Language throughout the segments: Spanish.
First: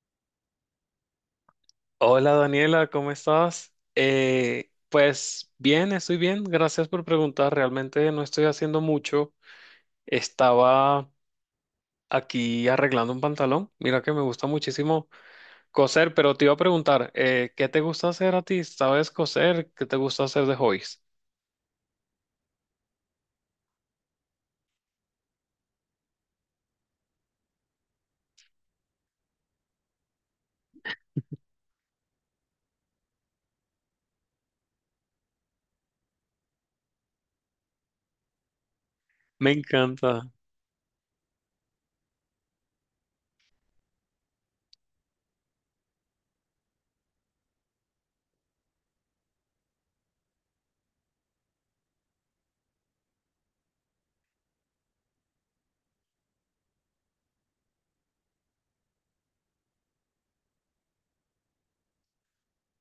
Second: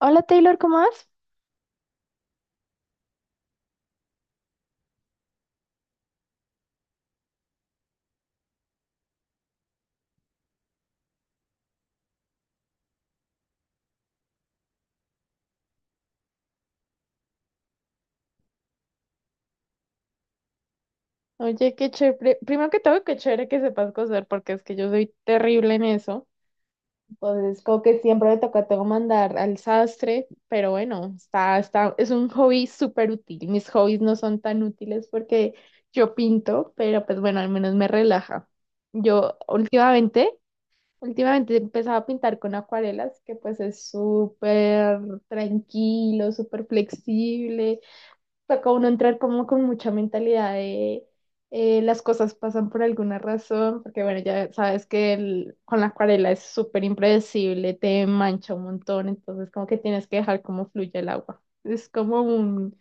Hola Taylor, ¿cómo vas? Hola Daniela, ¿cómo estás? Pues bien, estoy bien, gracias por preguntar. Realmente no estoy haciendo mucho. Estaba aquí arreglando un pantalón. Mira que me gusta muchísimo coser, pero te iba a preguntar, ¿qué te gusta hacer a ti? ¿Sabes coser? ¿Qué te gusta hacer de hobbies? Oye, qué chévere. Primero que todo, qué chévere que sepas coser, porque es que yo soy terrible en eso. Entonces, como que siempre me toca tengo que mandar al sastre, pero bueno, es un hobby súper útil. Mis hobbies no son tan útiles porque yo pinto, pero pues bueno, al menos me relaja. Yo Me encanta. últimamente, Últimamente he empezado a pintar con acuarelas, que pues es súper tranquilo, súper flexible. Toca uno entrar como con mucha mentalidad de las cosas pasan por alguna razón, porque bueno, ya sabes que con la acuarela es súper impredecible, te mancha un montón, entonces como que tienes que dejar como fluye el agua. Es como un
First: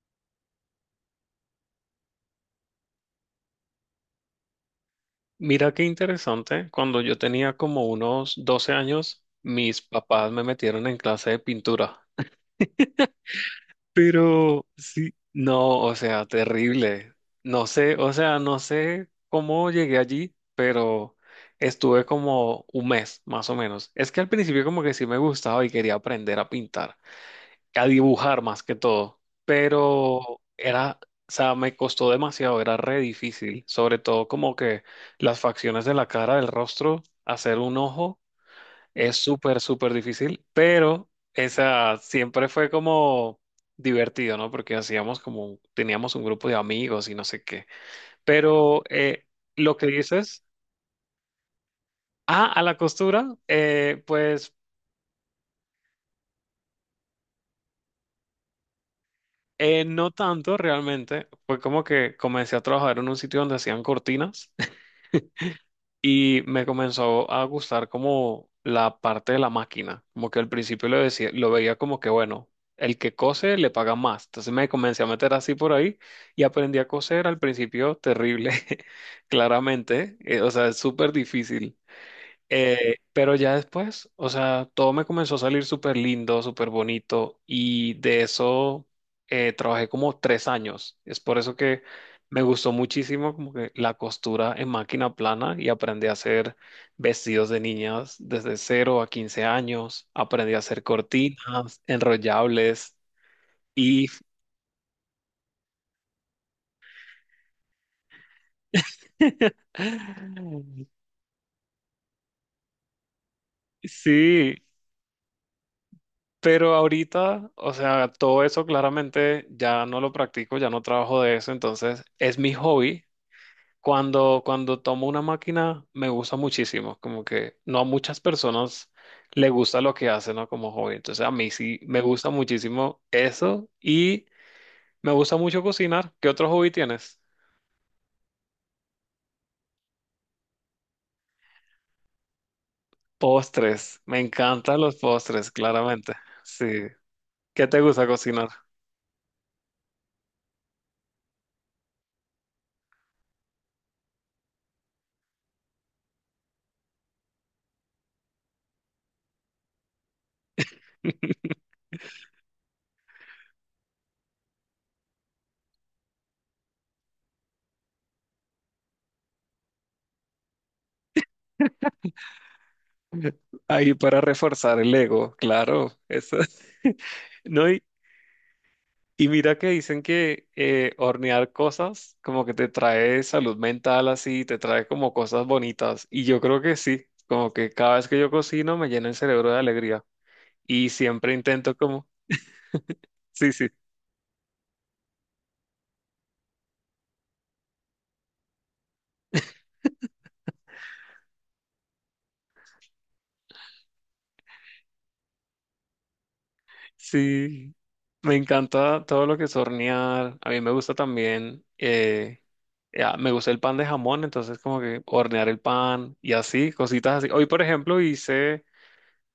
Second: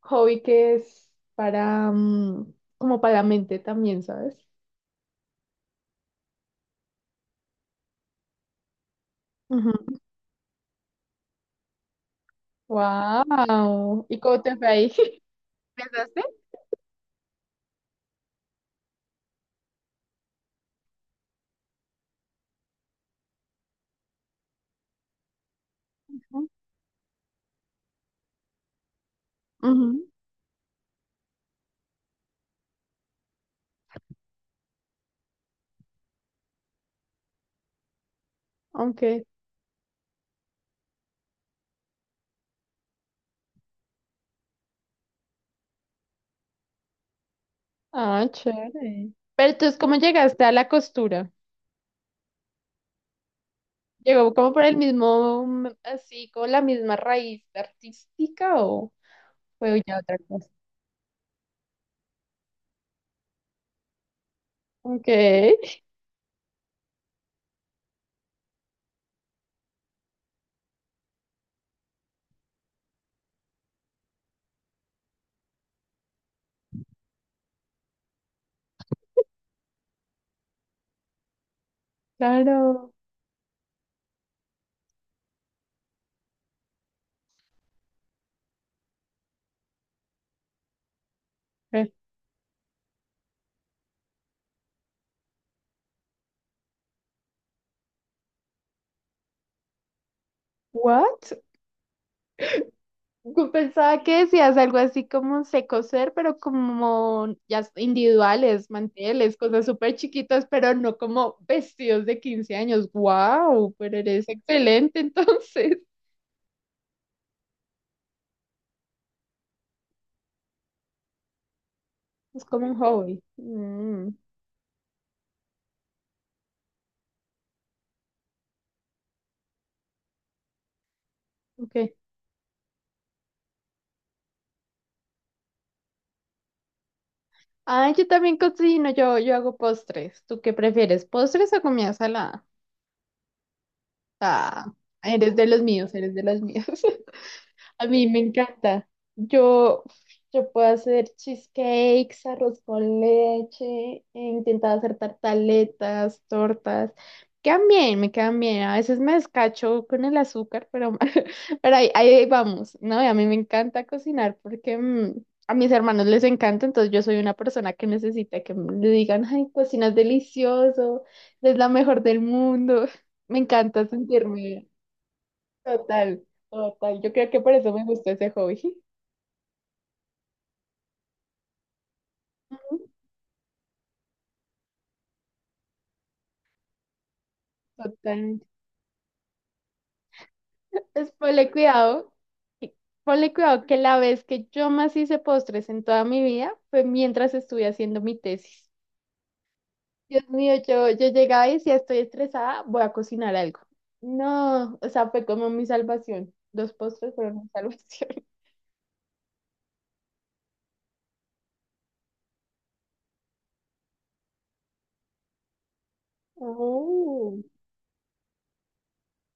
hobby que es para, como para la mente también, ¿sabes? Mira qué interesante. Cuando yo tenía como unos 12 años, mis Ujú. papás me metieron en clase de pintura. Wow. ¿Y cómo te Pero fue ahí? sí, no, o Empezaste. sea, terrible. No sé, o sea, no sé cómo llegué allí, pero estuve como un mes, más o menos. Es que al principio como que sí me gustaba y quería aprender a pintar, a dibujar más que todo, Ujú. pero era, o sea, me costó demasiado, era re difícil, sobre todo como que las facciones de la cara, del rostro, hacer un ojo. Es Ok. súper, súper difícil, pero esa siempre fue como divertido, ¿no? Porque hacíamos como, teníamos un grupo de amigos y no sé qué. Ah, Pero chévere. Pero lo entonces, que ¿cómo llegaste dices, a la costura? ah, a la costura, Llegó como pues por el mismo, así, con la misma raíz artística, ¿o fue ya no otra cosa? tanto realmente. Fue como que comencé a trabajar en un sitio donde hacían cortinas. Ok, Y me comenzó a gustar como la parte de la máquina, como que al principio lo decía, lo veía como que bueno, el que cose le paga más. Entonces me comencé a meter así por ahí y aprendí a coser al principio terrible, claramente, o sea, es súper difícil. claro. Pero ya después, o sea, todo me comenzó a salir súper lindo, súper bonito y de eso trabajé como 3 años. Es por eso que Eh, me gustó muchísimo como que la costura en máquina plana y aprendí a hacer vestidos de niñas desde 0 a 15 años. Aprendí a hacer What? cortinas, enrollables Yo pensaba y... que decías algo así como sé coser, pero como ya individuales, manteles, cosas súper chiquitas, pero no como vestidos de 15 años. Wow, pero eres Sí. excelente entonces. Pero ahorita, o sea, todo eso claramente ya no lo practico, ya no trabajo de eso, entonces es Es mi como un hobby. hobby. Mm, Cuando tomo una máquina me gusta muchísimo, como que no a muchas personas le gusta lo que hacen, ¿no? Como hobby. Entonces a mí sí ok. me gusta muchísimo eso y me gusta mucho cocinar. ¿Qué otro hobby tienes? Ah, yo también cocino, yo hago postres. ¿Tú qué prefieres, postres o comida salada? Postres. Me Ah, encantan los eres de postres, los míos, eres claramente. de los míos. Sí. ¿Qué te A gusta mí me cocinar? encanta. Yo, yo puedo hacer cheesecakes, arroz con leche, he intentado hacer tartaletas, tortas. Quedan bien, me quedan bien. A veces me descacho con el azúcar, pero, pero ahí vamos, ¿no? Y a mí me encanta cocinar porque a mis hermanos les encanta, entonces yo soy una persona que necesita que le digan, ay, cocinas delicioso, es la mejor del mundo. Me encanta Ahí para sentirme. reforzar el ego, claro. Total, Eso. total. Yo creo que por No, eso y, me gustó ese hobby. y mira que dicen que hornear cosas como que te trae salud mental así, te trae como cosas bonitas. Y yo creo que sí, como que cada vez que yo Totalmente. cocino me llena el cerebro de alegría. Y Pues siempre ponle intento como, cuidado, y- ponle sí, cuidado sí. que la vez que yo más hice postres en toda mi vida fue mientras estuve haciendo mi tesis. Dios mío, yo llegaba y decía, estoy estresada, voy a cocinar algo. No, o sea, fue como mi salvación. Los postres fueron mi Sí, salvación. me encanta todo lo que es hornear. A mí me gusta también, ya, me gusta el pan de jamón, entonces como que hornear el pan y así, cositas así. Oh. Hoy, por ejemplo, hice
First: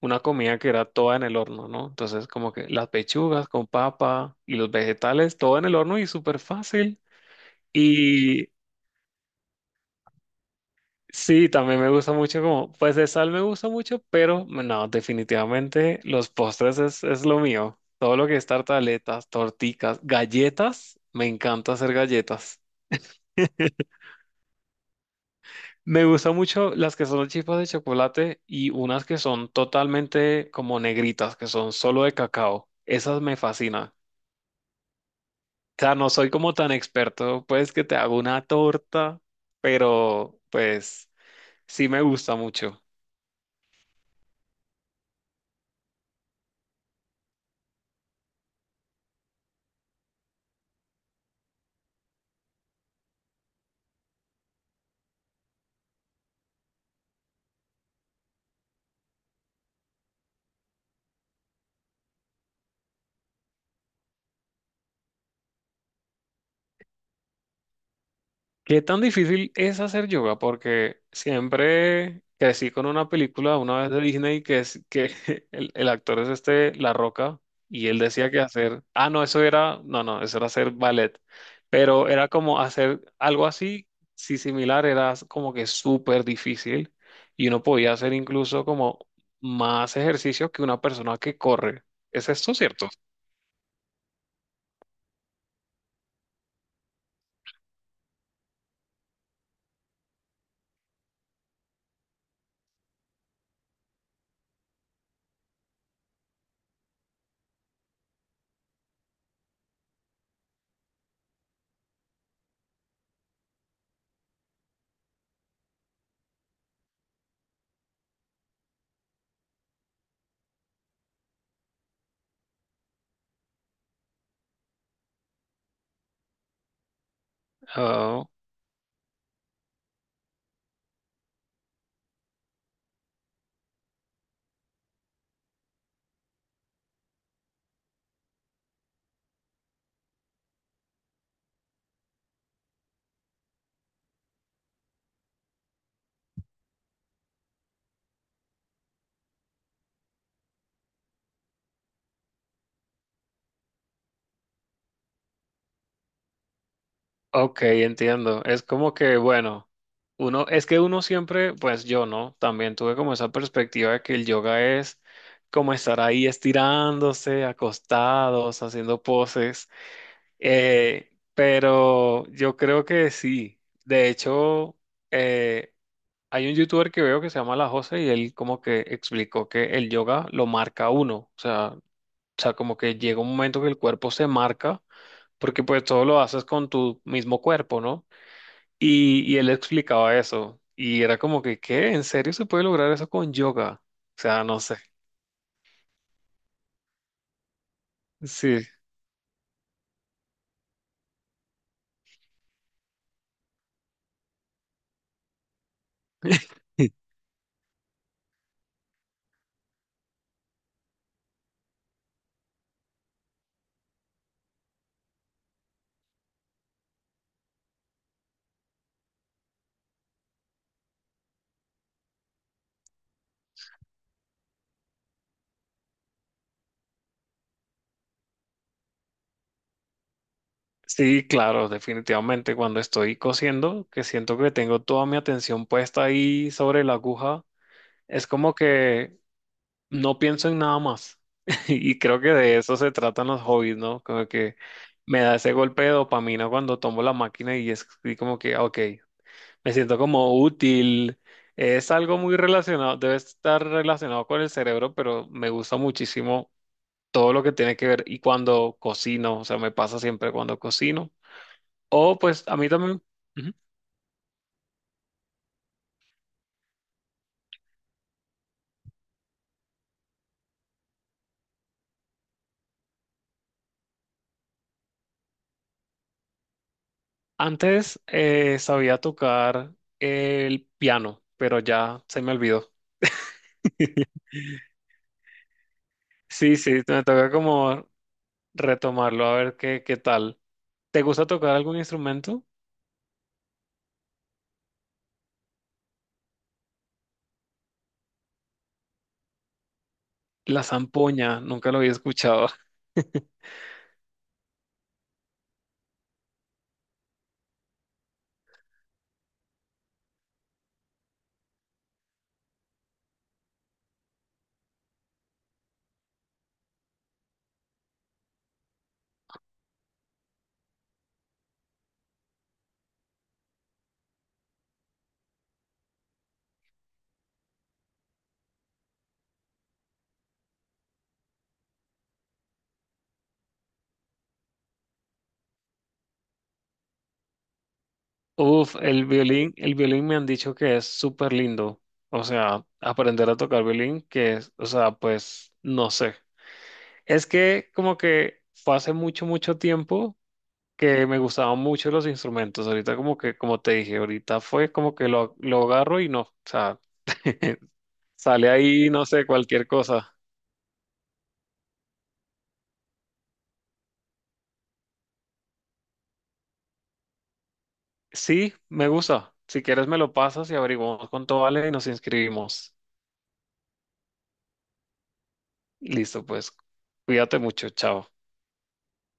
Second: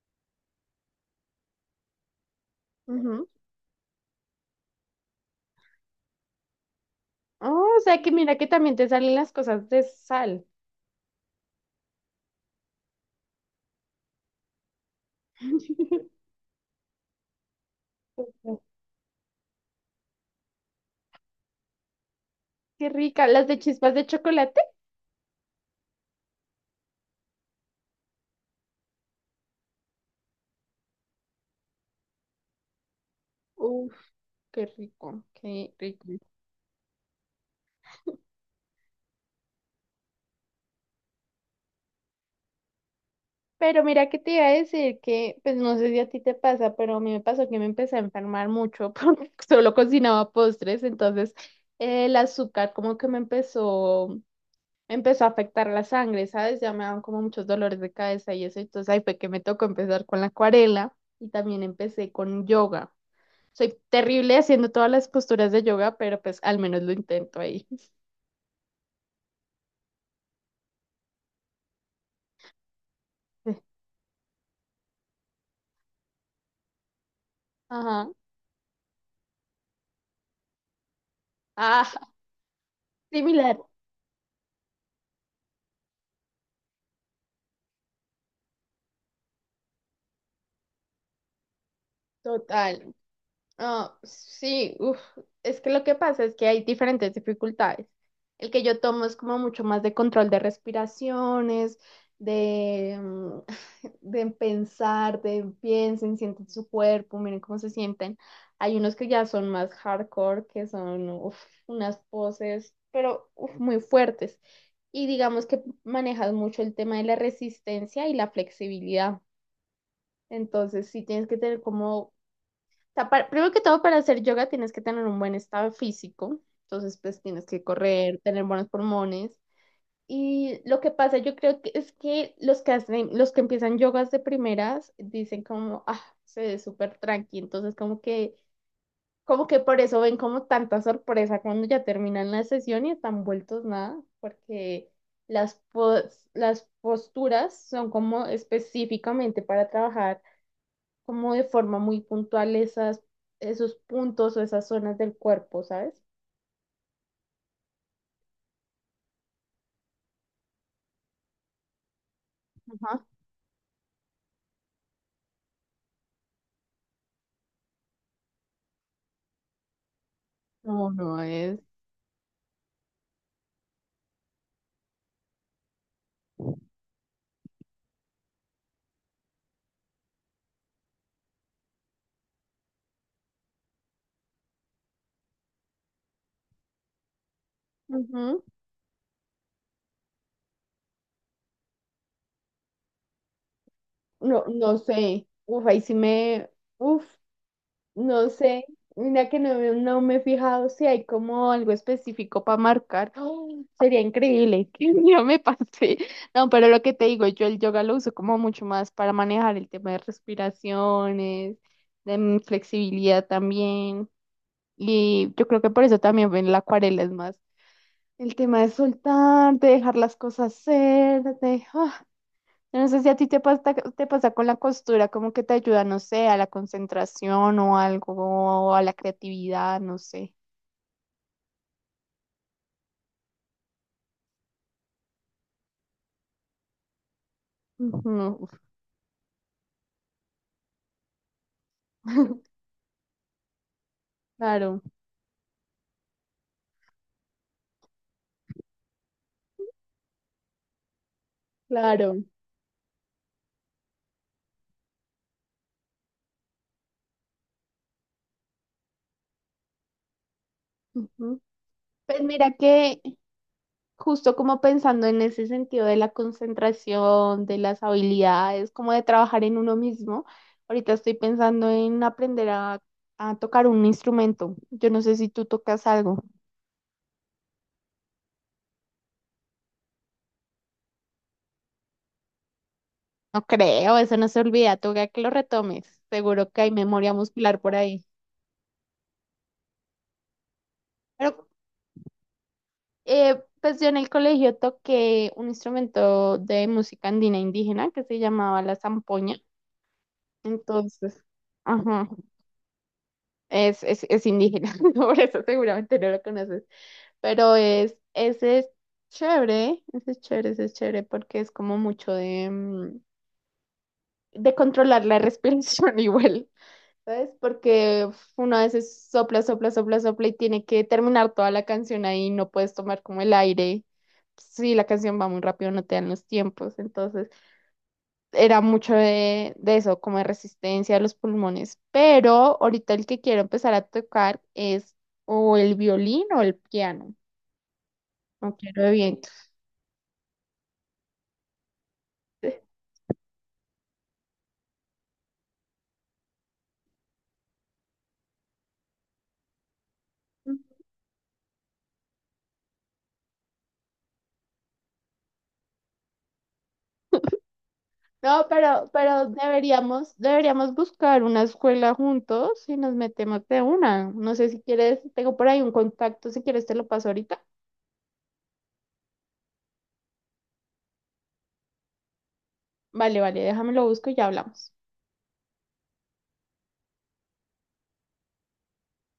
una comida que era toda en el horno, ¿no? Entonces como que las Ujú. pechugas con papa y los vegetales, todo en el horno y súper fácil. Oh, o sea que mira que y también te salen las cosas de sal. Sí, también me gusta mucho como, pues de sal me gusta mucho, pero no, definitivamente los postres es lo mío. Todo lo que es Ujú. tartaletas, torticas, galletas, me encanta hacer galletas. Qué rica. ¿Las de chispas de chocolate? Me gustan mucho las que son chispas de chocolate y unas que son totalmente como negritas, que son solo de cacao. Esas me fascinan. O Qué rico, qué sea, rico. no soy como tan experto, pues que te hago una torta, pero pues sí me gusta mucho. Pero mira que te iba a decir que, pues no sé si a ti te pasa, pero a mí me pasó que me empecé a enfermar mucho porque solo cocinaba postres, entonces el azúcar como que me empezó a afectar la sangre, ¿sabes? Ya me daban como muchos dolores de cabeza y eso, entonces ahí fue que me tocó empezar con la acuarela y también empecé con yoga. Soy terrible haciendo todas las posturas de yoga, pero pues al menos lo intento ahí. ¿Qué tan difícil es hacer yoga? Porque siempre crecí con una película una vez de Disney que es que el actor es este La Roca y él Ajá. decía que hacer, ah, no, eso era, no, no, eso era hacer ballet, Ah, pero era como hacer algo similar, así, si similar, era como que súper difícil y uno podía hacer incluso como más ejercicio que una persona que corre. ¿Es esto cierto? total. Ah, sí, uf, es que lo que pasa es que hay diferentes dificultades. El que yo tomo es como mucho más de control de respiraciones, de, de pensar, de piensen, sienten su cuerpo, miren cómo se sienten. Hay unos que ya son más hardcore, que son uf, unas poses, pero uf, muy fuertes. Y digamos que manejas mucho el tema de la resistencia y la flexibilidad. Entonces, sí tienes que tener como sea, primero que todo, para hacer yoga tienes que tener un buen estado físico, entonces pues tienes que correr, tener buenos pulmones. Y lo que pasa, yo creo que es que los que empiezan yogas de primeras dicen como, ah, se ve súper tranqui, entonces como que por eso ven como tanta sorpresa cuando ya terminan la sesión y están vueltos nada, porque las posturas son como específicamente para trabajar como de forma muy puntual esos puntos o esas zonas del cuerpo, ¿sabes? Ok, entiendo. Es como que, bueno, uno, es que uno siempre, pues yo no, también tuve Ajá. como esa perspectiva de que el yoga es como estar ahí estirándose, acostados, haciendo poses. No, eh, no es. pero yo creo que sí. De hecho, eh, hay un youtuber que veo que se llama La Jose y él como que explicó que el yoga lo marca a uno. O sea, como que llega un momento que el cuerpo se marca, porque pues todo lo haces con tu mismo cuerpo, ¿no? Ujú. Y él explicaba eso. Y era como que, ¿qué? ¿En serio se puede lograr eso con yoga? O No, sea, no sé. no sé. Uf, ahí sí me. Uf, no sé. Sí. Mira que no, no me he fijado si hay como algo específico para marcar. ¡Oh! Sería increíble que un día me pase. No, pero lo que te digo, yo el yoga lo uso como mucho más para manejar el tema de respiraciones, de flexibilidad también. Y yo creo que por eso también ven la acuarela es más el tema de soltar, de dejar las cosas ser, de, ah, yo no sé si a ti te pasa con la costura, como que te ayuda, no sé, a la concentración o algo, o a la creatividad, no sé. Sí, claro, definitivamente. Cuando estoy cosiendo, que siento que tengo toda mi atención puesta ahí sobre la aguja, es como Ujú. que no pienso en nada más. Y creo que de eso se tratan los hobbies, ¿no? Como que Claro, me da ese golpe de dopamina cuando tomo la máquina y es y como que, ok. Me siento como útil. Es algo claro. muy relacionado, debe estar relacionado con el cerebro, pero me gusta muchísimo todo lo que tiene que ver y cuando cocino, o sea, me pasa siempre cuando cocino. Ujú. O Pues pues mira a mí que también, ujú. justo como pensando en ese sentido de la concentración, de las habilidades, como de trabajar en uno mismo. Ahorita estoy pensando en aprender a tocar un instrumento. Yo no sé si tú tocas algo. Antes sabía tocar el piano, pero ya se me olvidó. No creo, eso no se olvida. Toca que lo retomes. Seguro Sí, que sí, hay me memoria toca muscular por como ahí. retomarlo, a ver qué tal. ¿Te gusta Pero tocar algún instrumento? Pues yo en el colegio toqué un instrumento de música andina indígena que se llamaba la zampoña. La Entonces, zampoña, nunca lo había ajá, escuchado. Es indígena, por eso seguramente no lo conoces. Pero es, ese es chévere, ese es chévere, ese es chévere porque es como mucho de, de controlar la respiración igual, ¿sabes? Porque uf, uno a veces sopla, sopla, sopla, sopla y tiene que terminar toda la canción ahí, no puedes tomar como el aire. Si la canción va muy rápido, no te dan los tiempos, entonces era mucho de eso, como de resistencia a los pulmones. Pero ahorita el que quiero empezar a tocar es o el violín o el piano, no Uf, quiero de el vientos. violín, el violín me han dicho que es súper lindo. O sea, aprender a tocar violín, que es, o sea, pues no sé. Es que como que fue hace mucho, mucho tiempo que me gustaban mucho los instrumentos. Ahorita como que, como te dije, ahorita fue como que lo agarro y no. O sea, No, sale ahí, pero, no sé, cualquier cosa. deberíamos buscar una escuela juntos y nos metemos de una. No sé si quieres, tengo por ahí un contacto, si quieres te lo paso ahorita. Sí, me gusta. Si quieres me lo pasas y averiguamos cuánto vale y nos inscribimos. Vale, vale, déjame lo busco y ya hablamos. Listo, pues. Cuídate mucho, chao.